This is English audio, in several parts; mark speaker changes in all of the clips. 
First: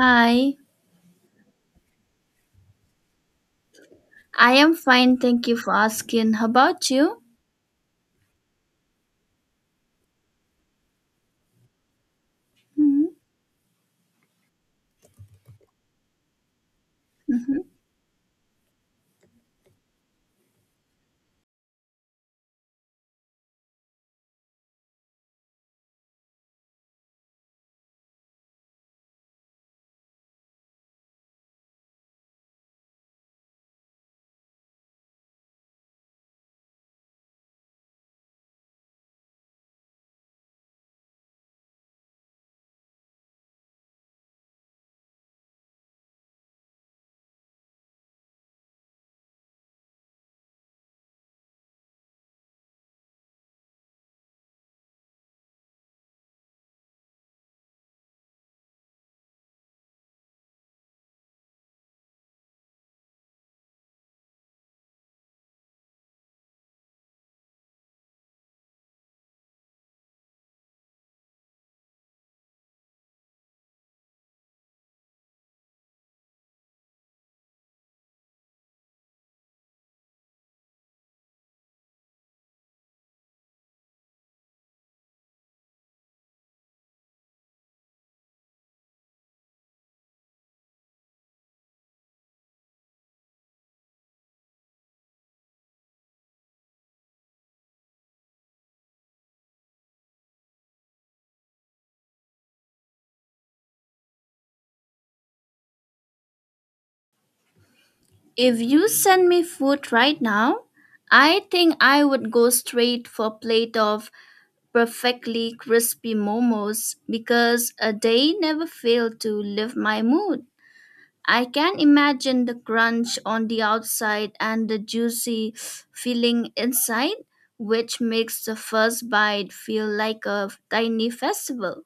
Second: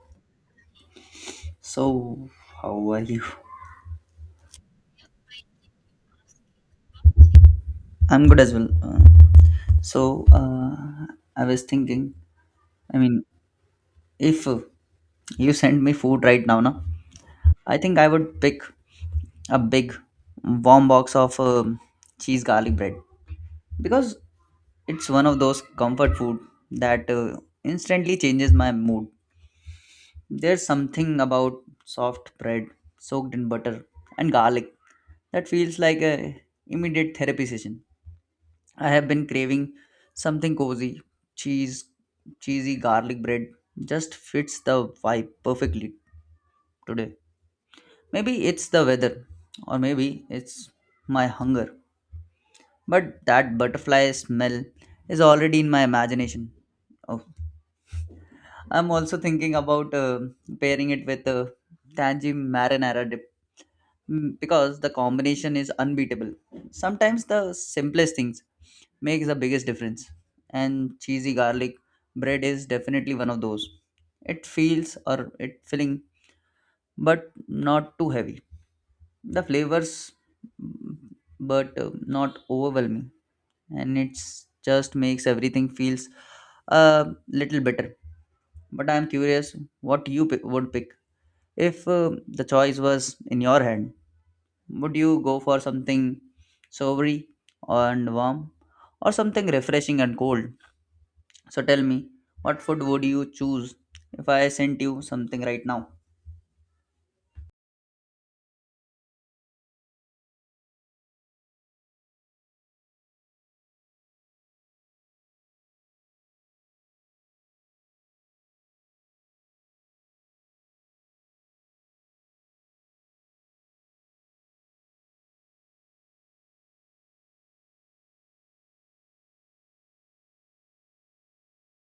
Speaker 1: Hi,
Speaker 2: So, how are you?
Speaker 1: I am fine. Thank you for asking. How about you?
Speaker 2: I'm good as well. So, uh, I was thinking, I
Speaker 1: Mhm,
Speaker 2: mean, if you send me food right now, no,
Speaker 1: mhm.
Speaker 2: I think I would pick a big warm box of cheese garlic bread because it's one of those comfort food that instantly changes my mood. There's something about soft bread soaked in butter and garlic that feels like a immediate therapy session. I have been craving something cozy. Cheese, cheesy garlic bread just fits the vibe perfectly today. Maybe it's the weather, or maybe it's my hunger. But that butterfly smell is already in my imagination. Oh. I'm also thinking about pairing it with tangy marinara dip because the combination is unbeatable. Sometimes the simplest things makes the biggest difference, and cheesy garlic bread is definitely one of those. It feels or it filling, but not too heavy. The flavors, mm, but not overwhelming, and it's just makes everything feels a little better but I'm curious what would pick. If the choice was in your hand, would you go for something savory and warm or something refreshing and cold? So tell me, what food would you choose if I sent you something right now?
Speaker 1: If you send me food right now, I think I would go straight for a plate of perfectly crispy momos because they never fail to lift my mood. I can imagine the crunch on the outside and the juicy feeling inside, which makes the first bite feel like a tiny festival.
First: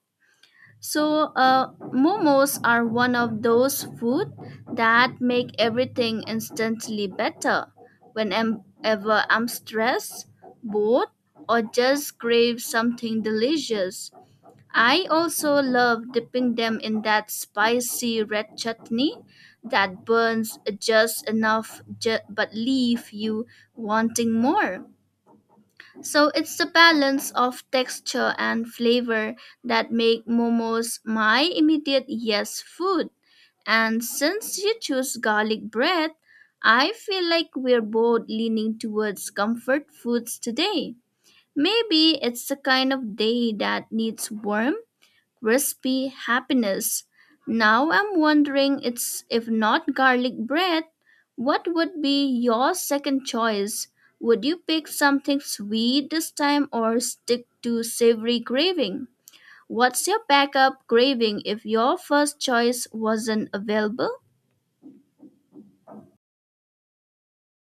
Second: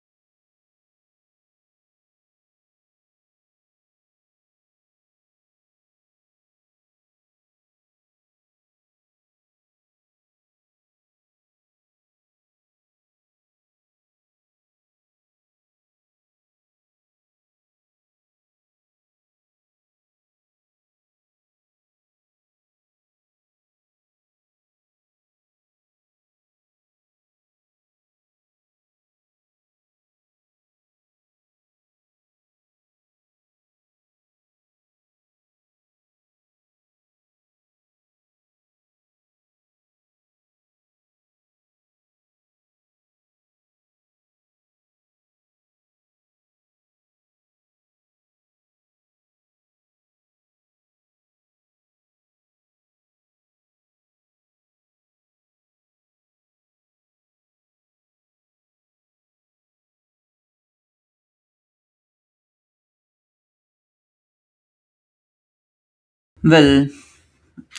Speaker 1: So, momos are one of those food that make everything instantly better. Whenever I'm stressed, bored, or just crave something delicious, I also love dipping them in that spicy red chutney that burns just enough but leave you wanting more. So it's the balance of texture and flavor that make momos my immediate yes food. And since you choose garlic bread, I feel like we're both leaning towards comfort foods today. Maybe it's the kind of day that needs warmth. Recipe happiness. Now I'm wondering it's if not garlic bread, what would be your second choice? Would you pick something sweet this time or stick to savory craving? What's your backup craving if your first choice wasn't available?
Speaker 2: Well,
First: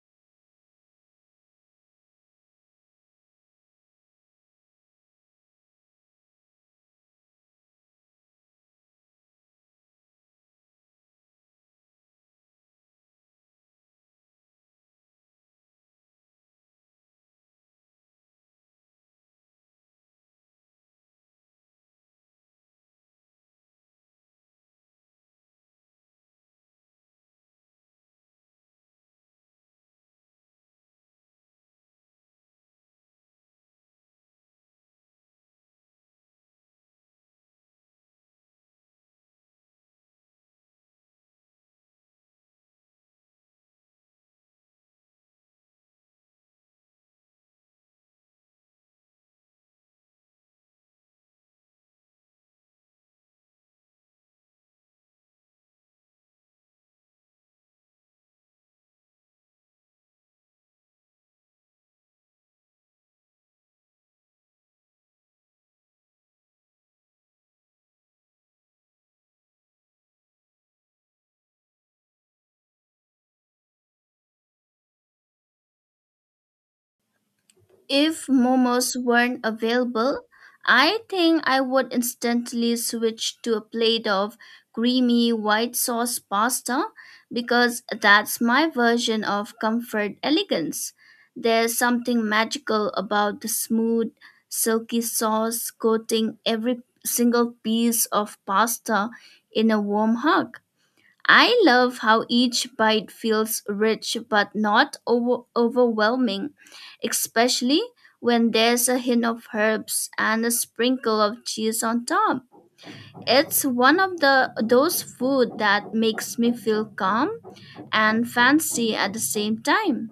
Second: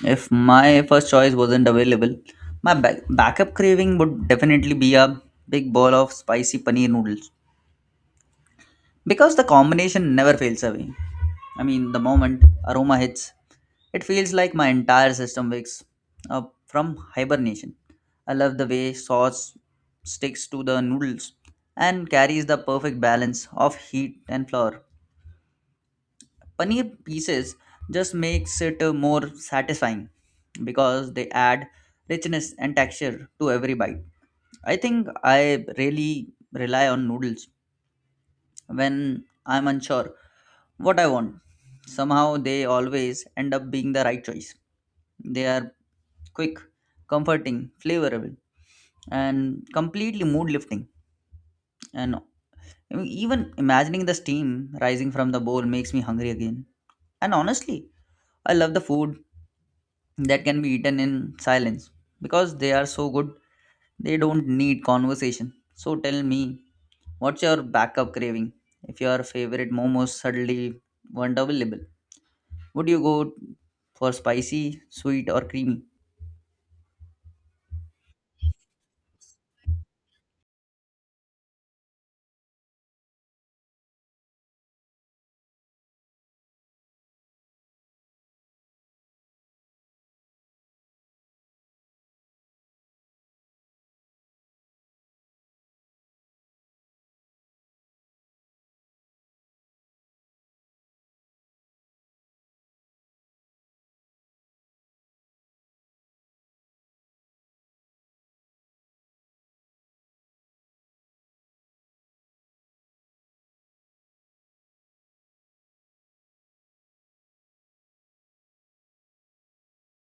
Speaker 2: if my first choice wasn't available, my backup craving would definitely be a big bowl of spicy paneer noodles because the combination never fails away. I mean, the moment aroma hits, it feels like my entire system wakes up from hibernation. I love the way sauce sticks to the noodles and carries the perfect balance of heat and flour. Paneer pieces just makes it more satisfying because they add richness and texture to every bite. I think I really rely on noodles when I'm unsure what I want. Somehow they always end up being the right choice. They are quick, comforting, flavorable, and completely mood lifting. And even imagining the steam rising from the bowl makes me hungry again. And honestly, I love the food that can be eaten in silence because they are so good, they don't need conversation. So tell me, what's your backup craving? If your favorite momos suddenly weren't available, would you go for spicy, sweet, or creamy?
Speaker 1: If momos weren't available, I think I would instantly switch to a plate of creamy white sauce pasta because that's my version of comfort elegance. There's something magical about the smooth, silky sauce coating every single piece of pasta in a warm hug. I love how each bite feels rich but not overwhelming, especially when there's a hint of herbs and a sprinkle of cheese on top. It's one of the those food that makes me feel calm and fancy at the same time.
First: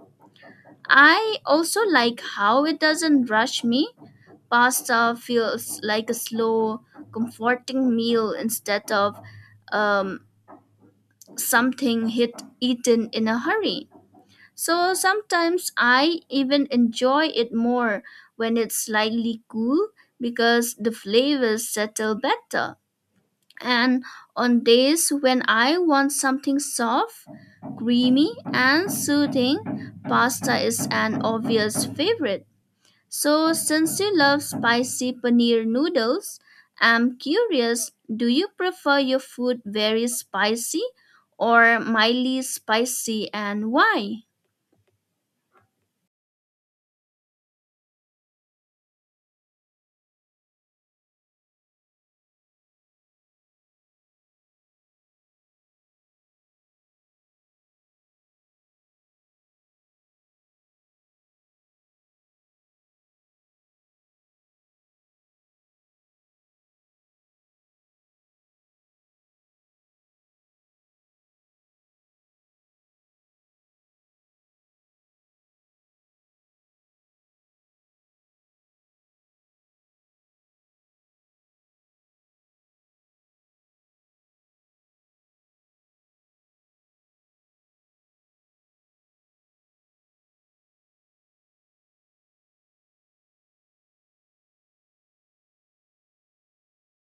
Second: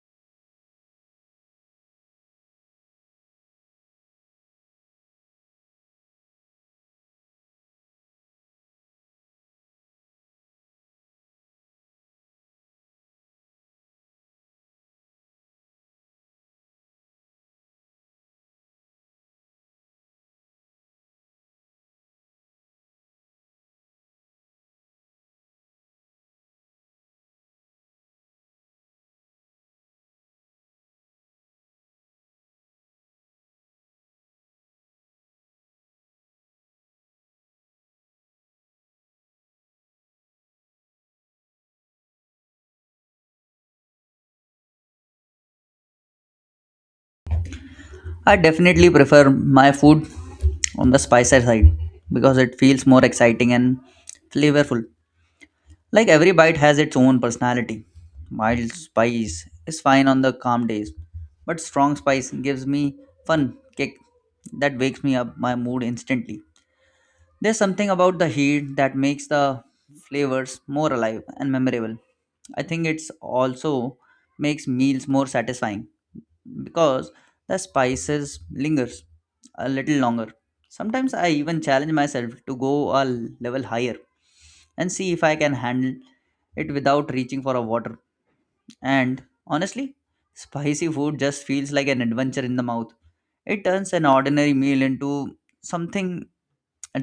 Speaker 1: I also like how it doesn't rush me. Pasta feels like a slow, comforting meal instead of um, something hit eaten in a hurry. So sometimes I even enjoy it more when it's slightly cool because the flavors settle better. And on days when I want something soft, creamy, and soothing, pasta is an obvious favorite. So, since you love spicy paneer noodles, I'm curious, do you prefer your food very spicy or mildly spicy, and why?
Speaker 2: I definitely prefer my food on the spicier side because it feels more exciting and flavorful. Like every bite has its own personality. Mild spice is fine on the calm days, but strong spice gives me fun kick that wakes me up my mood instantly. There's something about the heat that makes the flavors more alive and memorable. I think it's also makes meals more satisfying because the spices lingers a little longer. Sometimes I even challenge myself to go a level higher and see if I can handle it without reaching for a water and honestly, spicy food just feels like an adventure in the mouth. It turns an ordinary meal into something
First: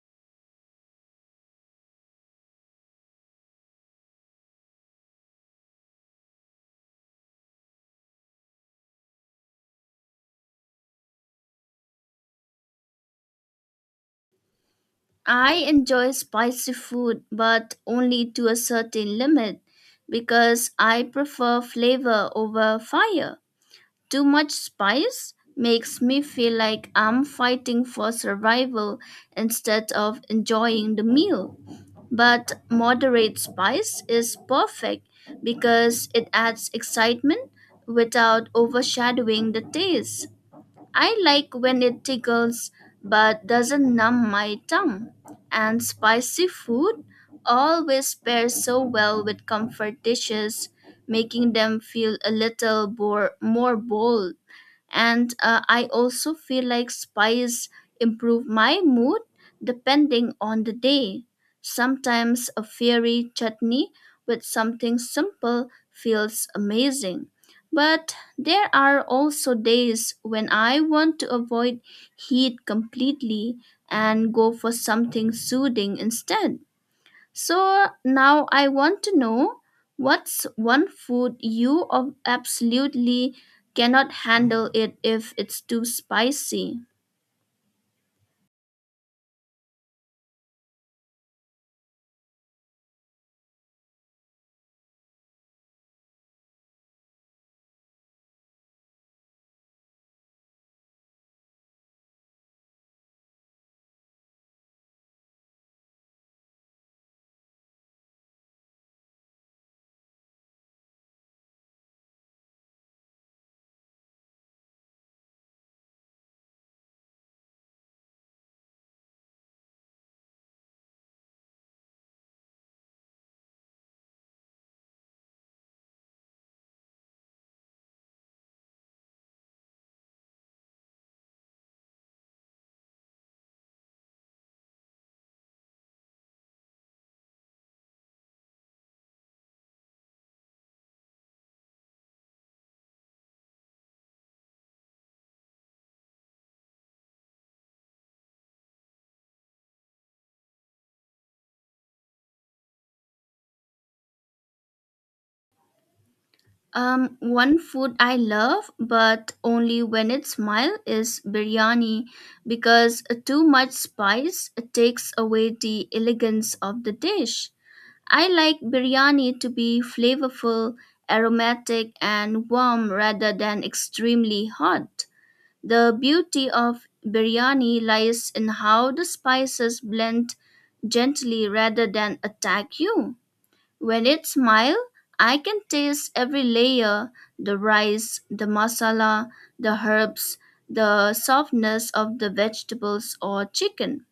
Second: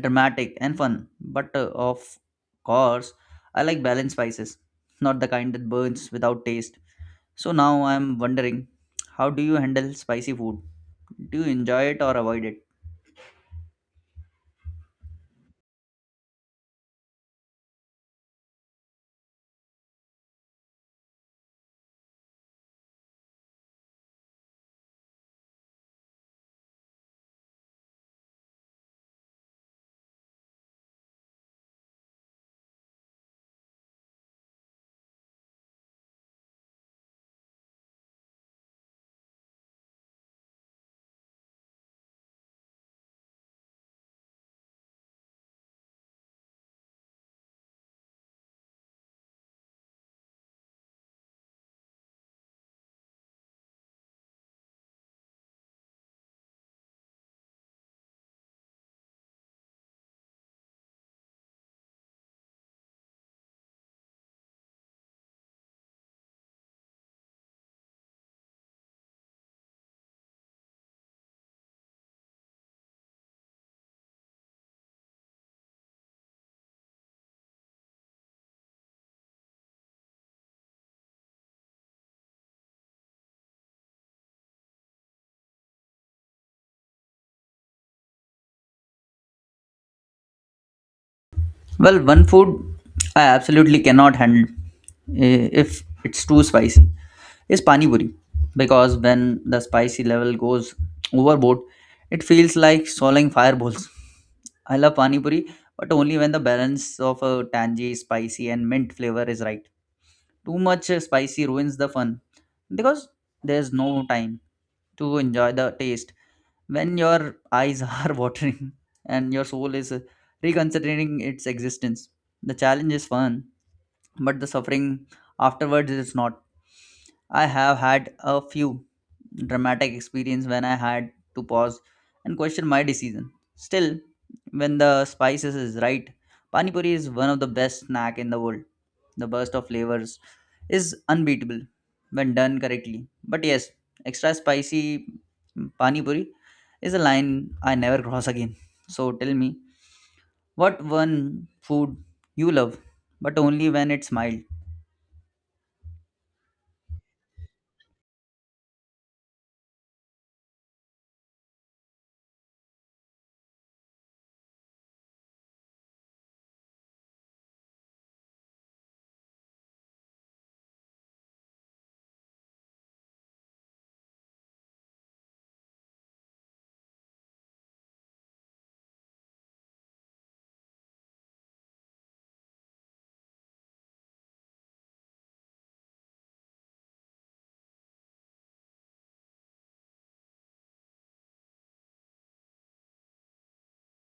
Speaker 2: dramatic and fun. But of course, I like balanced spices, not the kind that burns without taste. So now I'm wondering, how do you handle spicy food? Do you enjoy it or avoid it?
Speaker 1: I enjoy spicy food but only to a certain limit because I prefer flavor over fire. Too much spice makes me feel like I'm fighting for survival instead of enjoying the meal, but moderate spice is perfect because it adds excitement without overshadowing the taste. I like when it tickles but doesn't numb my tongue. And spicy food always pairs so well with comfort dishes, making them feel a little more bold, and I also feel like spice improve my mood depending on the day. Sometimes a fiery chutney with something simple feels amazing, but there are also days when I want to avoid heat completely and go for something soothing instead. So now I want to know, what's one food you absolutely cannot handle it if it's too spicy.
Speaker 2: Well, one food I absolutely cannot handle if it's too spicy is pani puri because when the spicy level goes overboard, it feels like swallowing fireballs. I love pani puri, but only when the balance of a tangy, spicy, and mint flavor is right. Too much spicy ruins the fun because there's no time to enjoy the taste when your eyes are watering and your soul is reconsidering its existence. The challenge is fun, but the suffering afterwards is not. I have had a few dramatic experience when I had to pause and question my decision. Still, when the spices is right, pani puri is one of the best snack in the world. The burst of flavors is unbeatable when done correctly. But yes, extra spicy pani puri is a line I never cross again. So tell me, what one food you love, but only when it's mild?
Speaker 1: One food I love, but only when it's mild, is biryani because too much spice takes away the elegance of the dish. I like biryani to be flavorful, aromatic, and warm rather than extremely hot. The beauty of biryani lies in how the spices blend gently rather than attack you. When it smiles, I can taste every layer, the rice, the masala, the herbs, the softness of the vegetables or chicken.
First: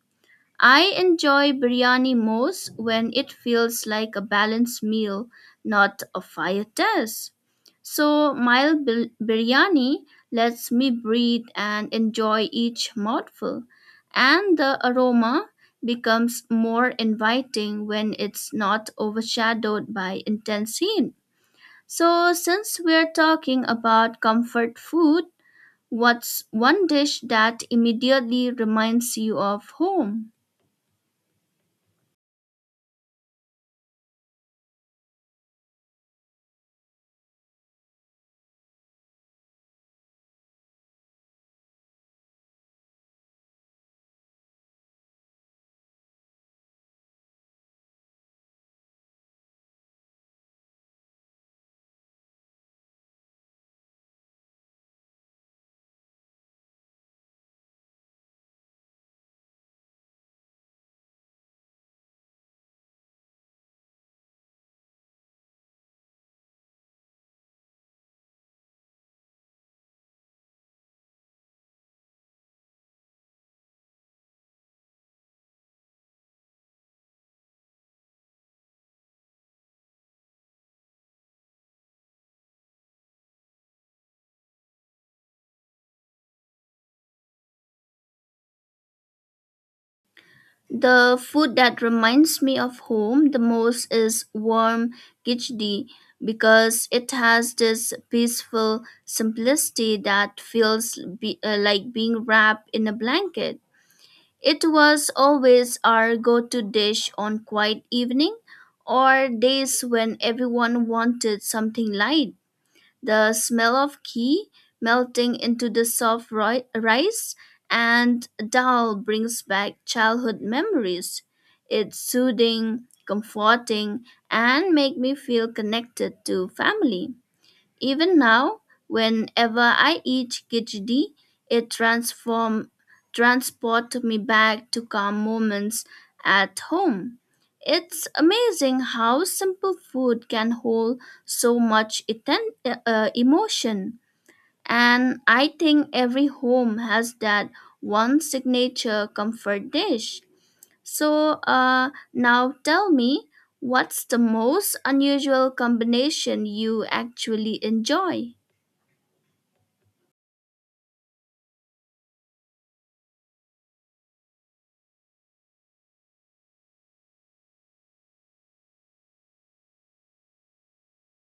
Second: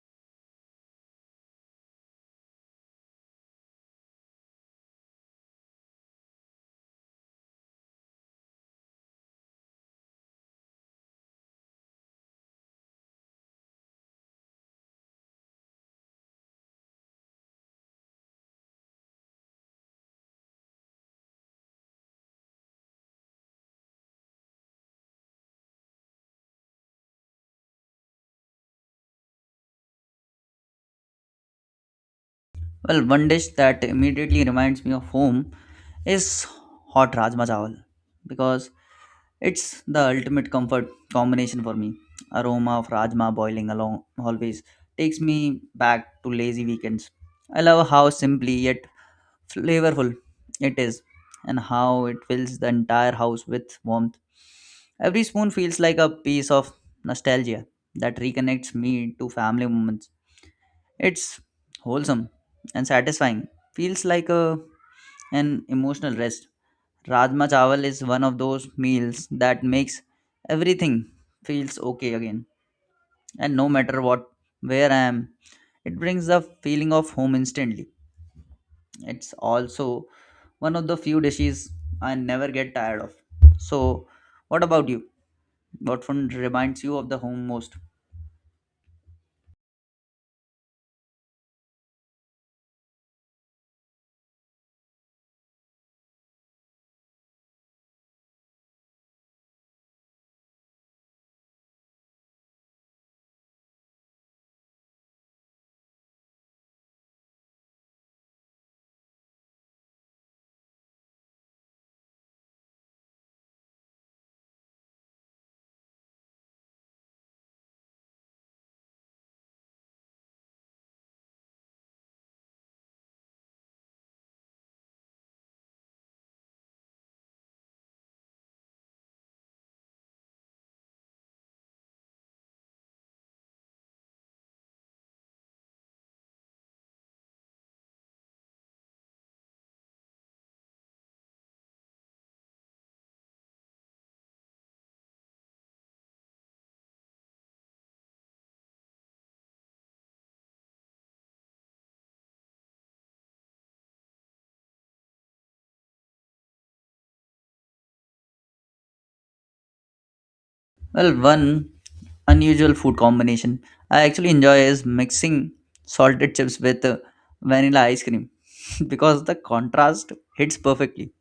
Speaker 1: I enjoy biryani most when it feels like a balanced meal, not a fire test. So, biryani lets me breathe and enjoy each mouthful, and the aroma becomes more inviting when it's not overshadowed by intense heat. So, since we're talking about comfort food, what's one dish that immediately reminds you of home?
Speaker 2: Well, one dish that immediately reminds me of home is hot rajma chawal because it's the ultimate comfort combination for me. Aroma of rajma boiling along always takes me back to lazy weekends. I love how simply yet flavorful it is and how it fills the entire house with warmth. Every spoon feels like a piece of nostalgia that reconnects me to family moments. It's wholesome and satisfying. Feels like a an emotional rest. Rajma chawal is one of those meals that makes everything feels okay again. And no matter what where I am, it brings the feeling of home instantly. It's also one of the few dishes I never get tired of. So, what about you? What food reminds you of the home most?
Speaker 1: The food that reminds me of home the most is warm khichdi because it has this peaceful simplicity that feels like being wrapped in a blanket. It was always our go-to dish on quiet evening or days when everyone wanted something light, the smell of ghee melting into the soft rice and dal brings back childhood memories. It's soothing, comforting, and make me feel connected to family. Even now, whenever I eat khichdi, it transform transport me back to calm moments at home. It's amazing how simple food can hold so much emotion. And I think every home has that one signature comfort dish. So, now tell me, what's the most unusual combination you actually enjoy?
Speaker 2: Well, one unusual food combination I actually enjoy is mixing salted chips with vanilla ice cream because the contrast hits perfectly.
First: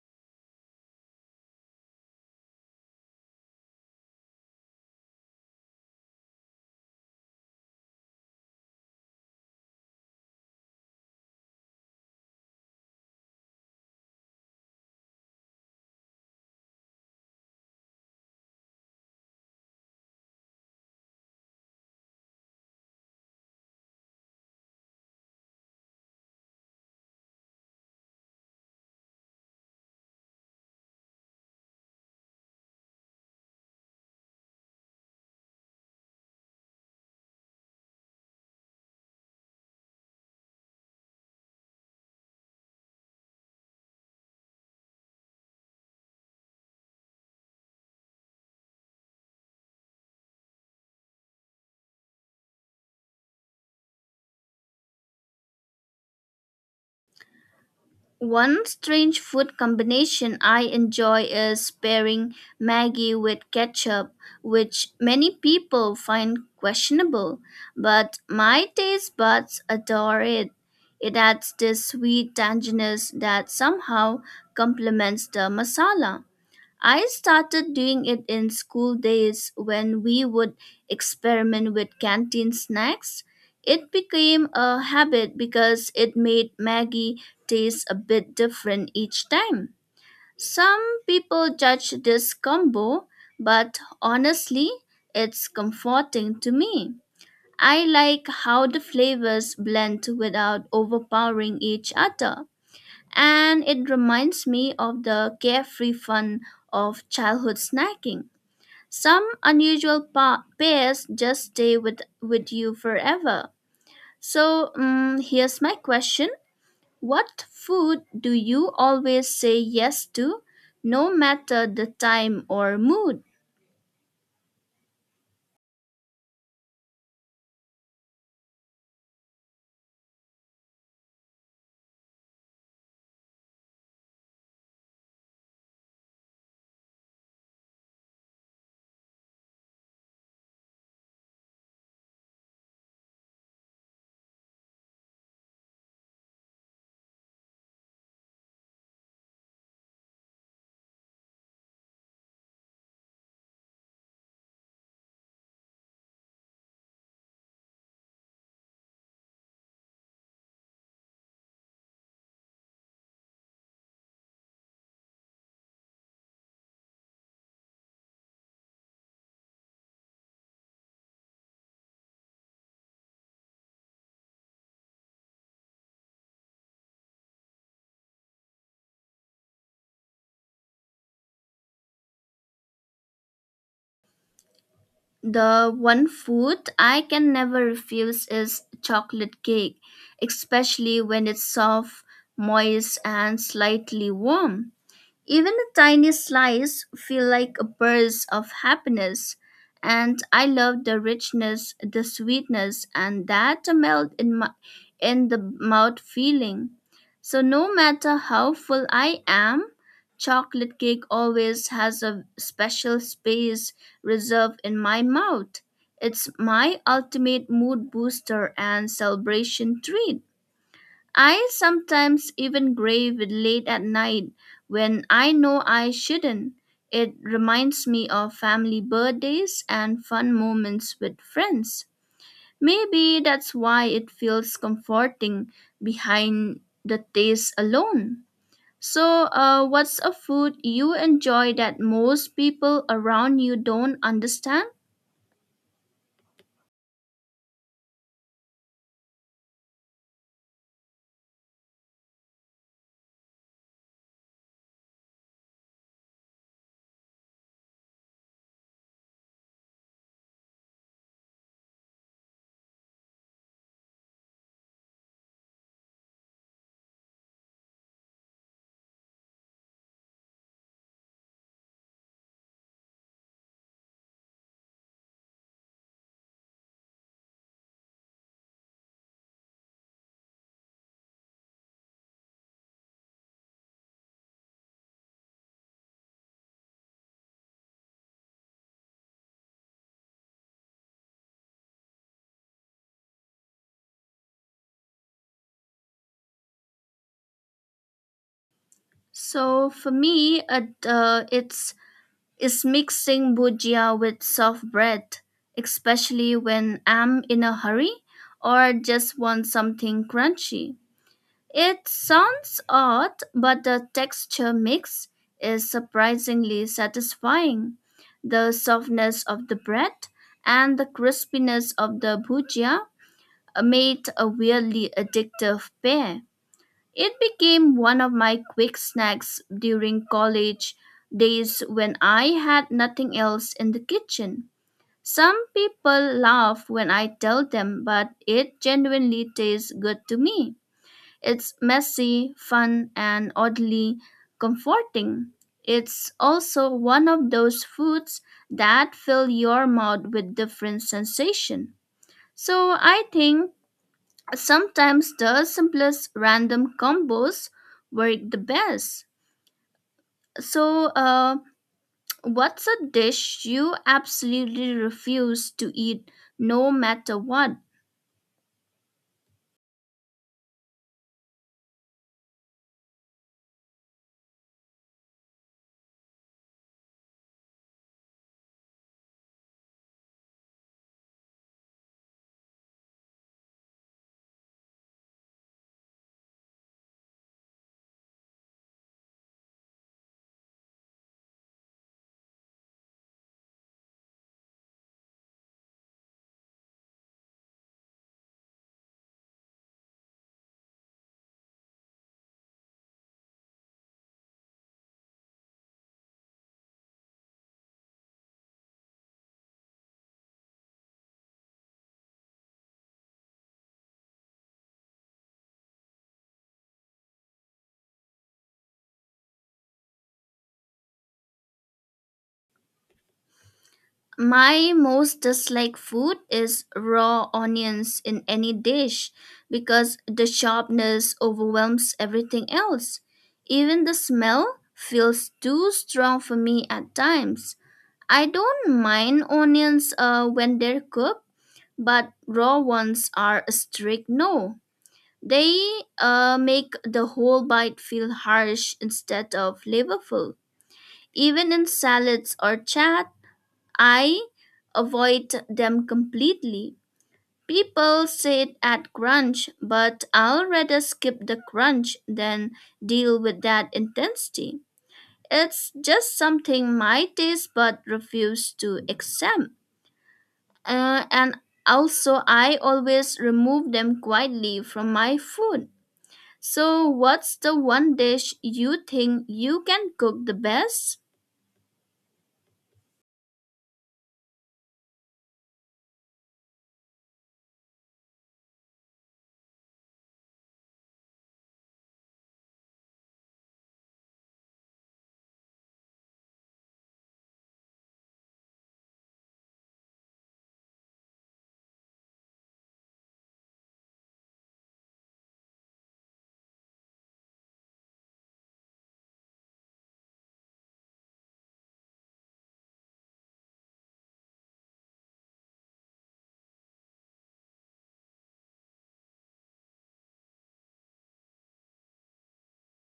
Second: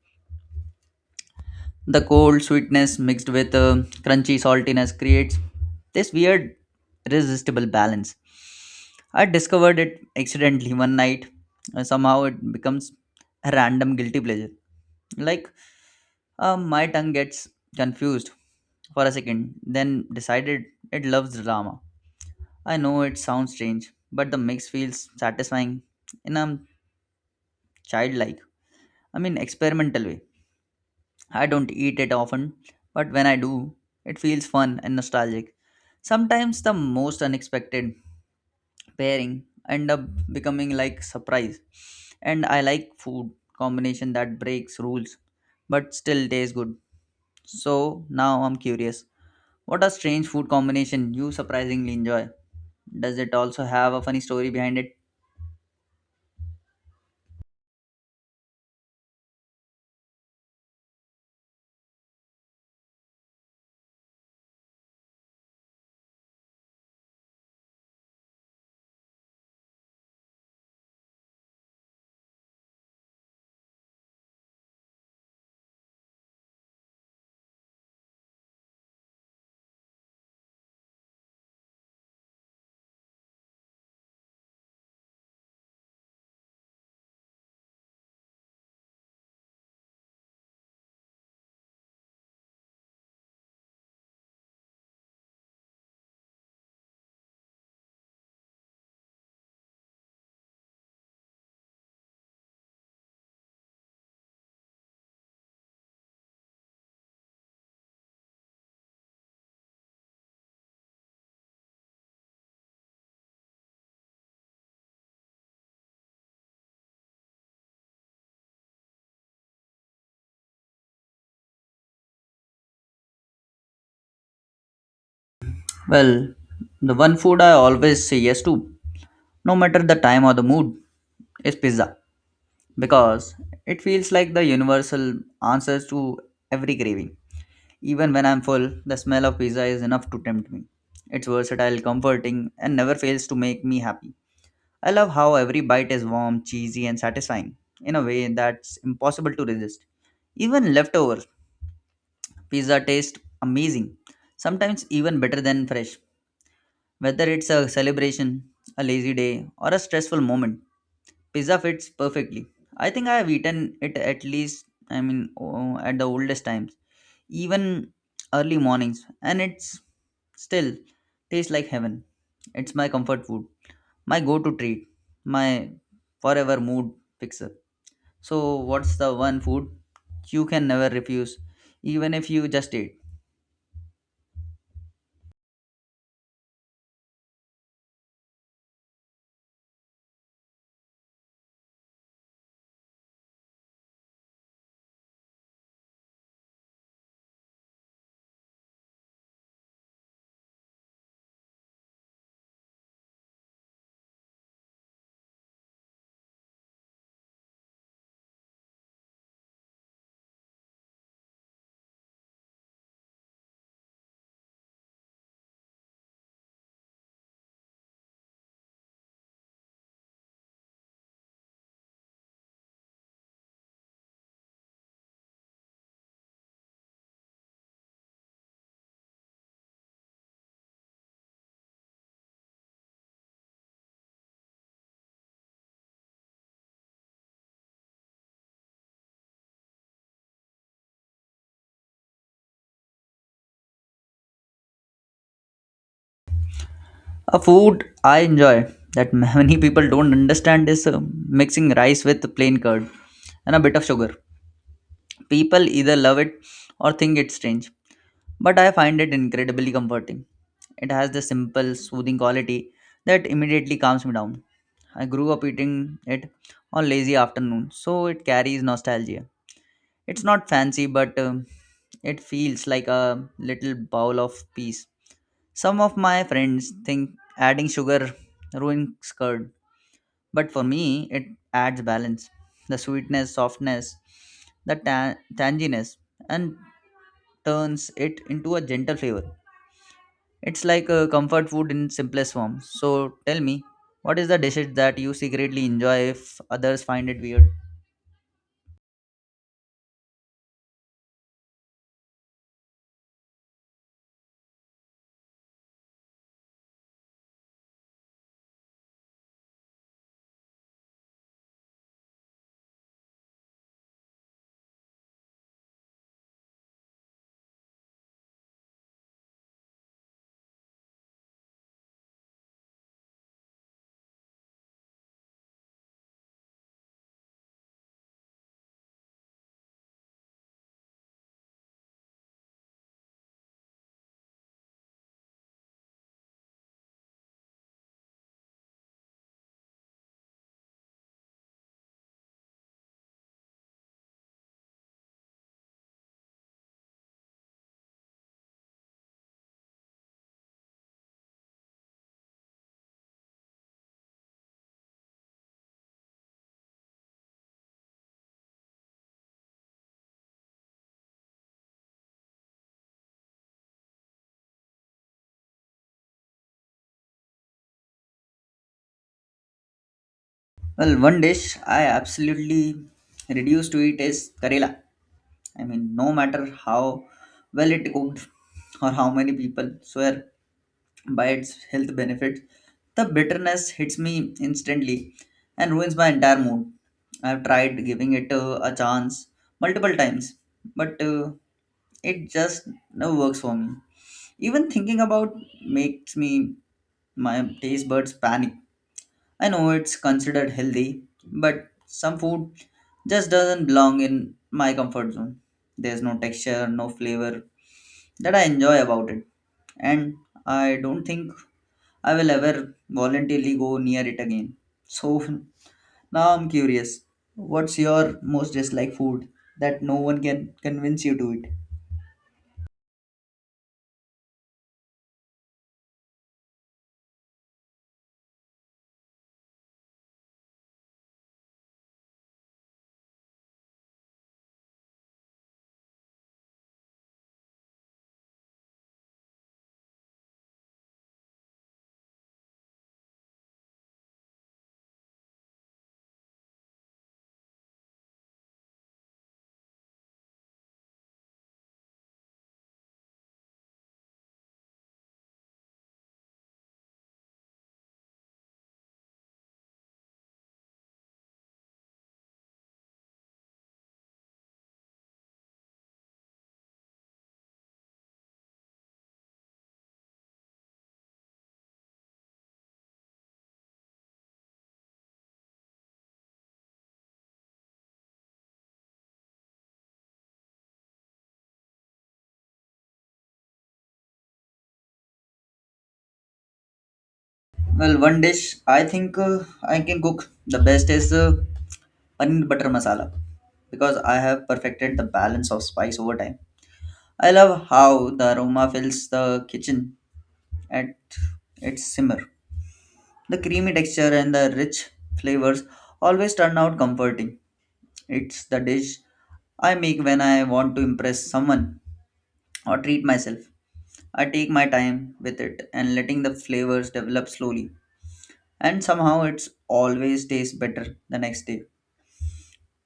Speaker 2: The cold sweetness mixed with crunchy saltiness creates this weird, irresistible balance. I discovered it accidentally one night, and somehow it becomes a random guilty pleasure. Like my tongue gets confused for a second, then decided it loves drama. I know it sounds strange, but the mix feels satisfying in a childlike, experimental way. I don't eat it often, but when I do, it feels fun and nostalgic. Sometimes the most unexpected pairing end up becoming like surprise. And I like food combination that breaks rules but still tastes good. So now I'm curious. What a strange food combination you surprisingly enjoy. Does it also have a funny story behind it?
Speaker 1: One strange food combination I enjoy is pairing Maggie with ketchup, which many people find questionable, but my taste buds adore it. It adds this sweet tanginess that somehow complements the masala. I started doing it in school days when we would experiment with canteen snacks. It became a habit because it made Maggie taste a bit different each time. Some people judge this combo, but honestly, it's comforting to me. I like how the flavors blend without overpowering each other, and it reminds me of the carefree fun of childhood snacking. Some unusual pairs just stay with you forever. So, here's my question. What food do you always say yes to, no matter the time or mood?
Speaker 2: Well, the one food I always say yes to, no matter the time or the mood, is pizza, because it feels like the universal answer to every craving. Even when I'm full, the smell of pizza is enough to tempt me. It's versatile, comforting, and never fails to make me happy. I love how every bite is warm, cheesy, and satisfying in a way that's impossible to resist. Even leftovers, pizza tastes amazing, sometimes even better than fresh. Whether it's a celebration, a lazy day, or a stressful moment, pizza fits perfectly. I think I have eaten it at least at the oldest times, even early mornings, and it's still tastes like heaven. It's my comfort food, my go to treat, my forever mood fixer. So, what's the one food you can never refuse, even if you just ate?
Speaker 1: The one food I can never refuse is chocolate cake, especially when it's soft, moist, and slightly warm. Even the tiniest slice feel like a burst of happiness, and I love the richness, the sweetness, and that melt in the mouth feeling. So no matter how full I am, chocolate cake always has a special space reserved in my mouth. It's my ultimate mood booster and celebration treat. I sometimes even grave it late at night when I know I shouldn't. It reminds me of family birthdays and fun moments with friends. Maybe that's why it feels comforting behind the taste alone. So, what's a food you enjoy that most people around you don't understand?
Speaker 2: A food I enjoy that many people don't understand is mixing rice with plain curd and a bit of sugar. People either love it or think it's strange, but I find it incredibly comforting. It has the simple, soothing quality that immediately calms me down. I grew up eating it on lazy afternoons, so it carries nostalgia. It's not fancy, but it feels like a little bowl of peace. Some of my friends think adding sugar ruins curd, but for me, it adds balance. The sweetness, softness, the tanginess, and turns it into a gentle flavor. It's like a comfort food in simplest form. So tell me, what is the dishes that you secretly enjoy if others find it weird?
Speaker 1: So, for me, it, it's is mixing bhujia with soft bread, especially when I'm in a hurry or just want something crunchy. It sounds odd, but the texture mix is surprisingly satisfying. The softness of the bread and the crispiness of the bhujia made a weirdly addictive pair. It became one of my quick snacks during college days when I had nothing else in the kitchen. Some people laugh when I tell them, but it genuinely tastes good to me. It's messy, fun, and oddly comforting. It's also one of those foods that fill your mouth with different sensation. So I think sometimes the simplest random combos work the best. So, what's a dish you absolutely refuse to eat no matter what?
Speaker 2: Well, one dish I absolutely reduce to it is Karela. I mean, no matter how well it cooked or how many people swear by its health benefits, the bitterness hits me instantly and ruins my entire mood. I've tried giving it a chance multiple times, but it just no works for me. Even thinking about makes me my taste buds panic. I know it's considered healthy, but some food just doesn't belong in my comfort zone. There's no texture, no flavor that I enjoy about it, and I don't think I will ever voluntarily go near it again. So now I'm curious. What's your most disliked food that no one can convince you to eat?
Speaker 1: My most disliked food is raw onions in any dish because the sharpness overwhelms everything else. Even the smell feels too strong for me at times. I don't mind onions when they're cooked, but raw ones are a strict no. They make the whole bite feel harsh instead of flavorful. Even in salads or chat, I avoid them completely. People say it at crunch, but I'll rather skip the crunch than deal with that intensity. It's just something my taste bud refuse to accept. And also, I always remove them quietly from my food. So, what's the one dish you think you can cook the best?
Speaker 2: Well, one dish I think I can cook the best is paneer butter masala because I have perfected the balance of spice over time. I love how the aroma fills the kitchen at its simmer. The creamy texture and the rich flavors always turn out comforting. It's the dish I make when I want to impress someone or treat myself. I take my time with it and letting the flavors develop slowly. And somehow it's always tastes better the next day.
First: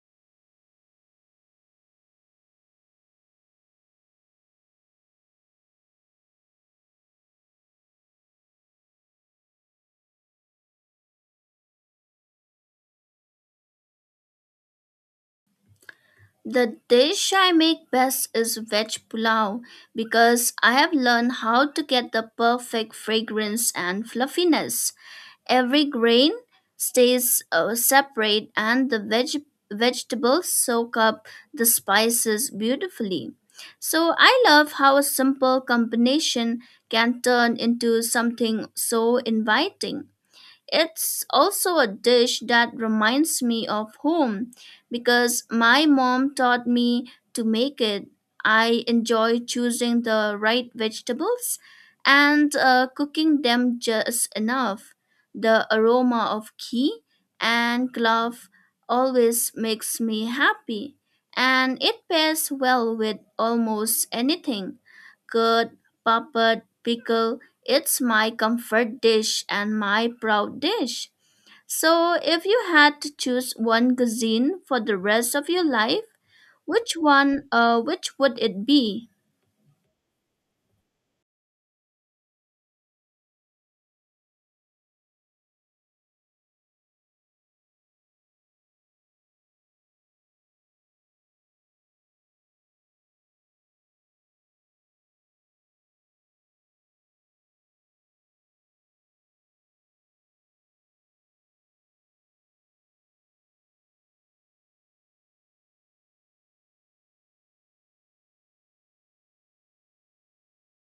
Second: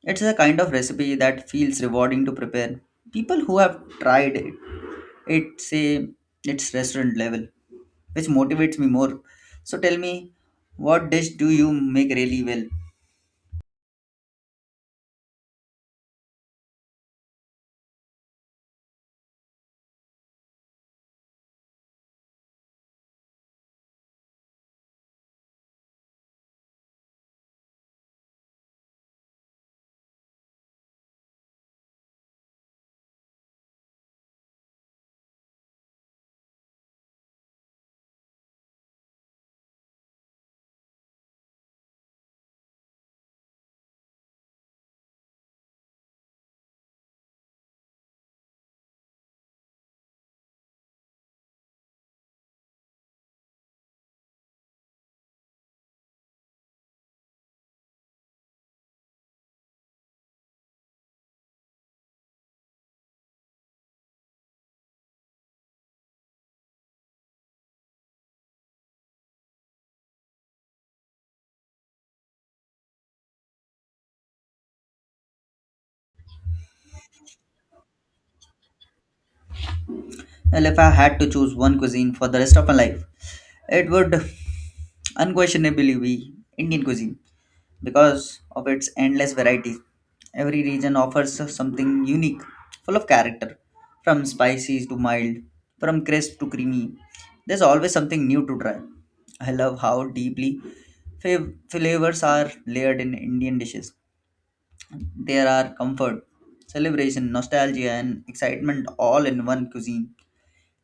Speaker 2: It's a kind of recipe that feels rewarding to prepare. People who have tried it, it say it's restaurant level, which motivates me more. So tell me, what dish do you make really well?
Speaker 1: The dish I make best is veg pulao because I have learned how to get the perfect fragrance and fluffiness. Every grain stays separate, and the vegetables soak up the spices beautifully. So I love how a simple combination can turn into something so inviting. It's also a dish that reminds me of home because my mom taught me to make it. I enjoy choosing the right vegetables and cooking them just enough. The aroma of ghee and clove always makes me happy, and it pairs well with almost anything, curd, papad, pickle. It's my comfort dish and my proud dish. So, if you had to choose one cuisine for the rest of your life, which would it be?
Speaker 2: Well, if I had to choose one cuisine for the rest of my life, it would unquestionably be Indian cuisine because of its endless variety. Every region offers something unique, full of character, from spicy to mild, from crisp to creamy. There's always something new to try. I love how deeply flavors are layered in Indian dishes. There are comfort, celebration, nostalgia, and excitement all in one cuisine.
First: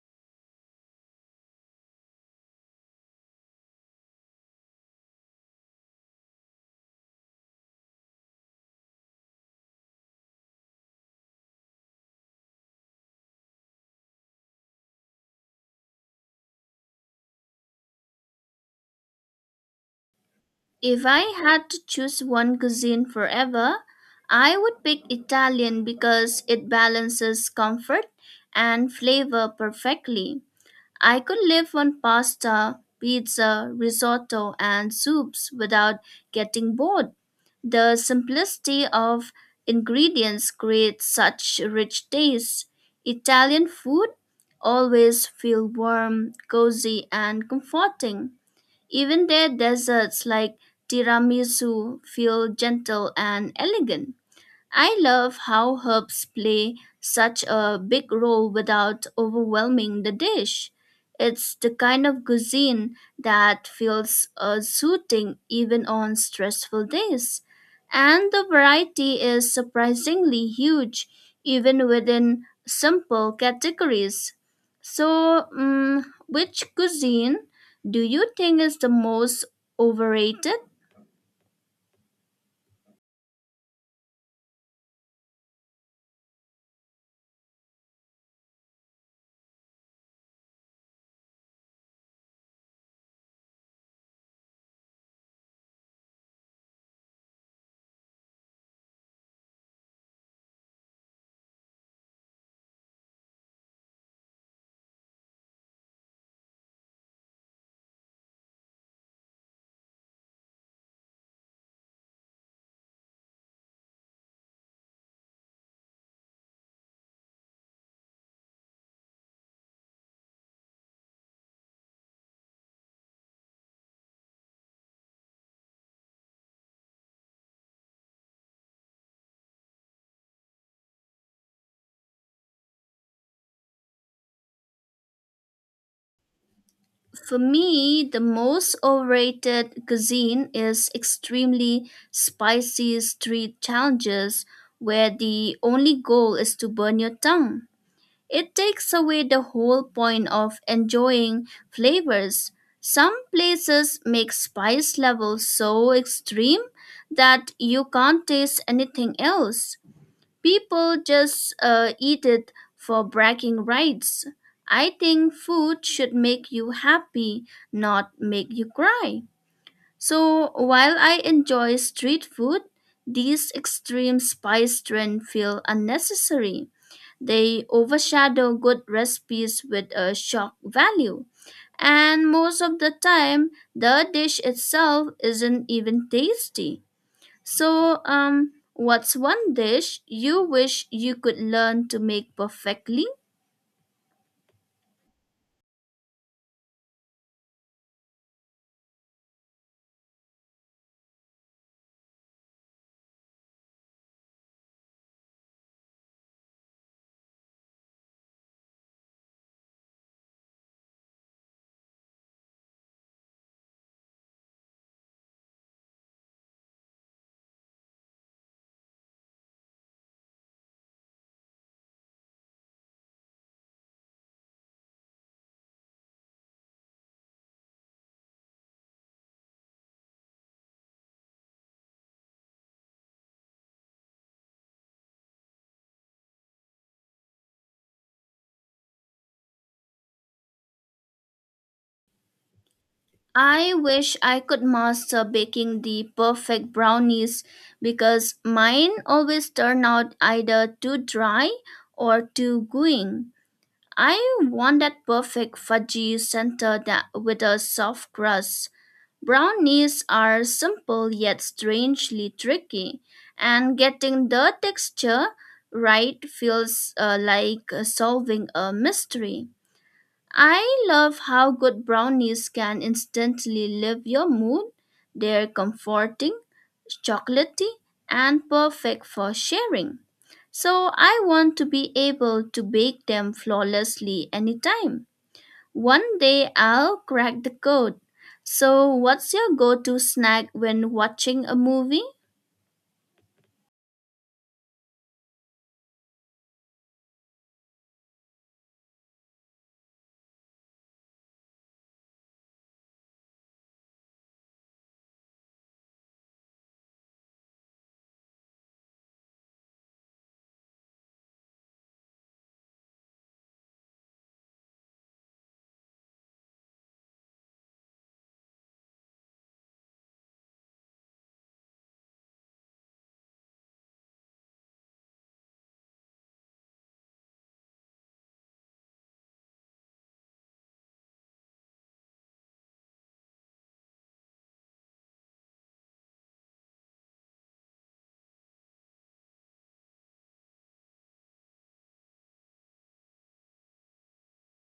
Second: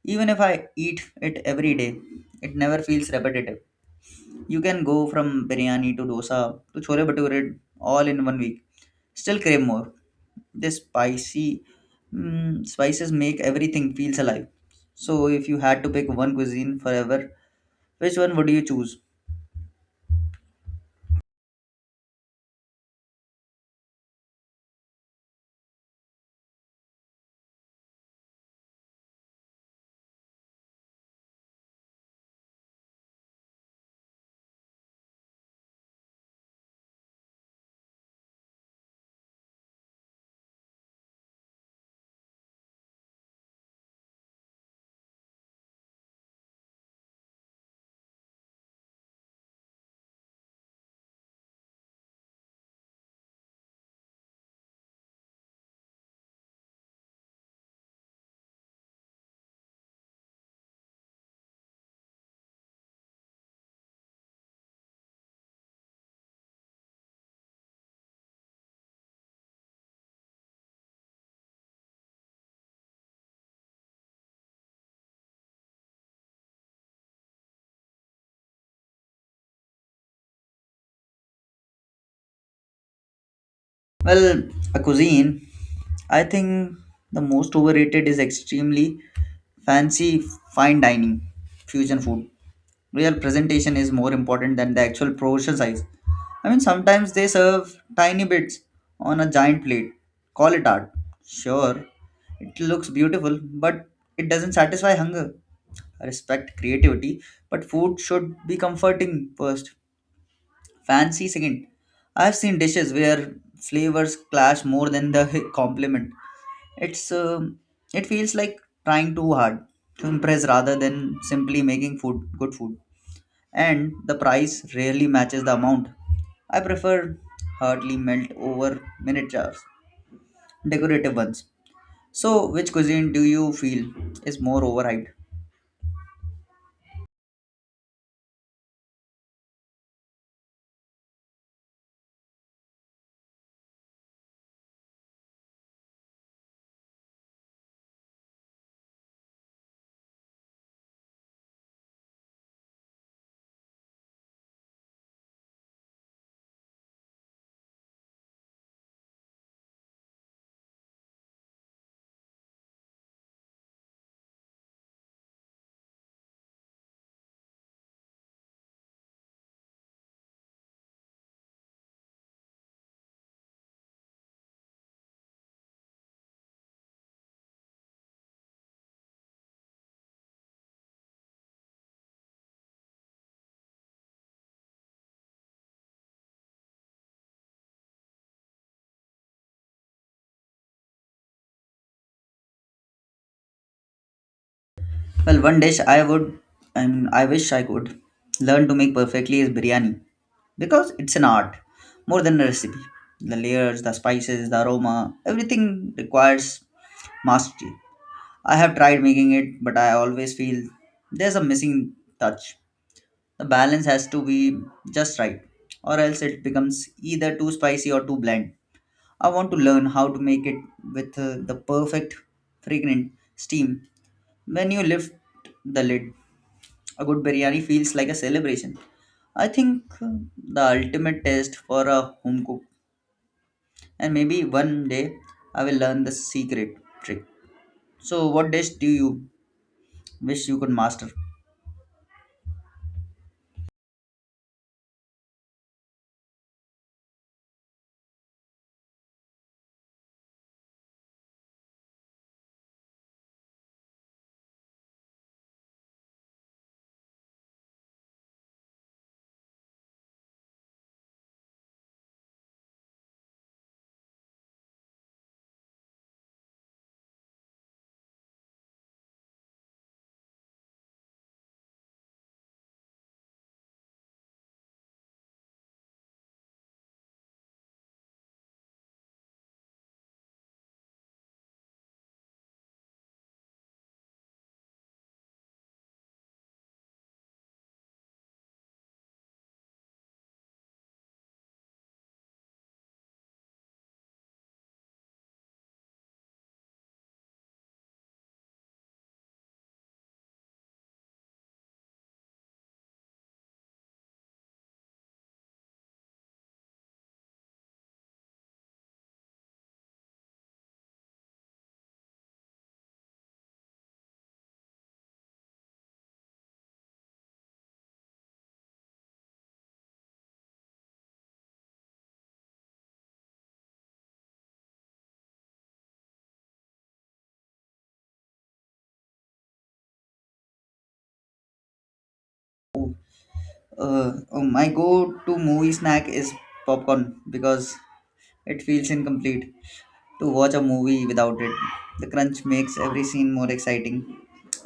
Speaker 2: Even if I eat it every day, it never feels repetitive. You can go from biryani to dosa to chole bhature all in one week. Still crave more. This spices make everything feels alive. So if you had to pick one cuisine forever, which one would you choose?
Speaker 1: If I had to choose one cuisine forever, I would pick Italian because it balances comfort and flavor perfectly. I could live on pasta, pizza, risotto, and soups without getting bored. The simplicity of ingredients creates such rich taste. Italian food always feel warm, cozy, and comforting. Even their desserts like tiramisu feel gentle and elegant. I love how herbs play such a big role without overwhelming the dish. It's the kind of cuisine that feels soothing even on stressful days. And the variety is surprisingly huge, even within simple categories. So, which cuisine do you think is the most overrated?
Speaker 2: Well, a cuisine. I think the most overrated is extremely fancy fine dining fusion food. Real presentation is more important than the actual portion size. I mean, sometimes they serve tiny bits on a giant plate. Call it art. Sure, it looks beautiful, but it doesn't satisfy hunger. I respect creativity, but food should be comforting first, fancy second. I've seen dishes where flavors clash more than the compliment. It's it feels like trying too hard to impress rather than simply making food good food and the price rarely matches the amount. I prefer hardly melt over minute jars, decorative ones. So, which cuisine do you feel is more overhyped?
Speaker 1: For me, the most overrated cuisine is extremely spicy street challenges where the only goal is to burn your tongue. It takes away the whole point of enjoying flavors. Some places make spice levels so extreme that you can't taste anything else. People just eat it for bragging rights. I think food should make you happy, not make you cry. So while I enjoy street food, these extreme spice trends feel unnecessary. They overshadow good recipes with a shock value. And most of the time, the dish itself isn't even tasty. So, what's one dish you wish you could learn to make perfectly?
Speaker 2: Well, one dish I wish I could learn to make perfectly is biryani because it's an art more than a recipe. The layers, the spices, the aroma, everything requires mastery. I have tried making it, but I always feel there's a missing touch. The balance has to be just right, or else it becomes either too spicy or too bland. I want to learn how to make it with the perfect fragrant steam. When you lift the lid, a good biryani feels like a celebration. I think the ultimate test for a home cook, and maybe one day I will learn the secret trick. So, what dish do you wish you could master?
Speaker 1: I wish I could master baking the perfect brownies because mine always turn out either too dry or too gooey. I want that perfect fudgy center that with a soft crust. Brownies are simple yet strangely tricky, and getting the texture right feels like solving a mystery. I love how good brownies can instantly lift your mood. They're comforting, chocolatey, and perfect for sharing. So I want to be able to bake them flawlessly anytime. One day I'll crack the code. So, what's your go to snack when watching a movie?
Speaker 2: Oh, oh, my go-to movie snack is popcorn because it feels incomplete to watch a movie without it. The crunch makes every scene more exciting.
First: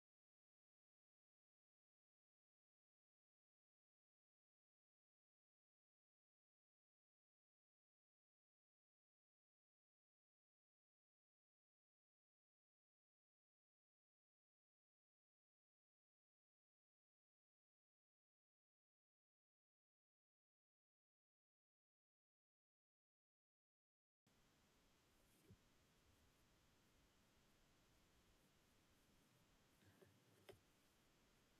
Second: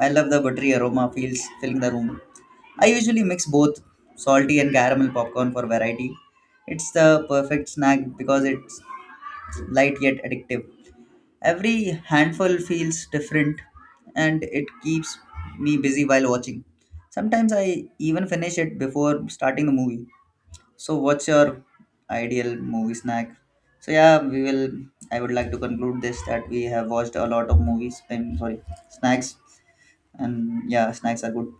Speaker 2: I love the buttery aroma feels filling the room. I usually mix both salty and caramel popcorn for variety. It's the perfect snack because it's light yet addictive. Every handful feels different and it keeps me busy while watching. Sometimes I even finish it before starting the movie. So, what's your ideal movie snack? So, yeah, we will. I would like to conclude this that we have watched a lot of movies. I'm sorry, snacks, and yeah, snacks are good.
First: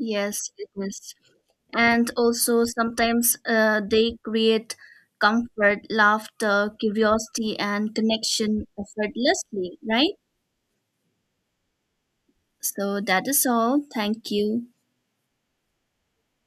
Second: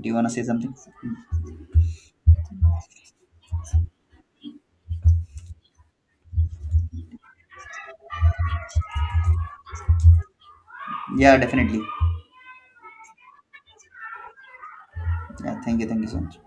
Speaker 2: Do you wanna say
Speaker 1: Yes, it
Speaker 2: something?
Speaker 1: is. And also, sometimes they create comfort, laughter, curiosity, and connection effortlessly, right?
Speaker 2: Yeah, definitely.
Speaker 1: So, that is all. Thank you.
Speaker 2: Yeah, thank you so much.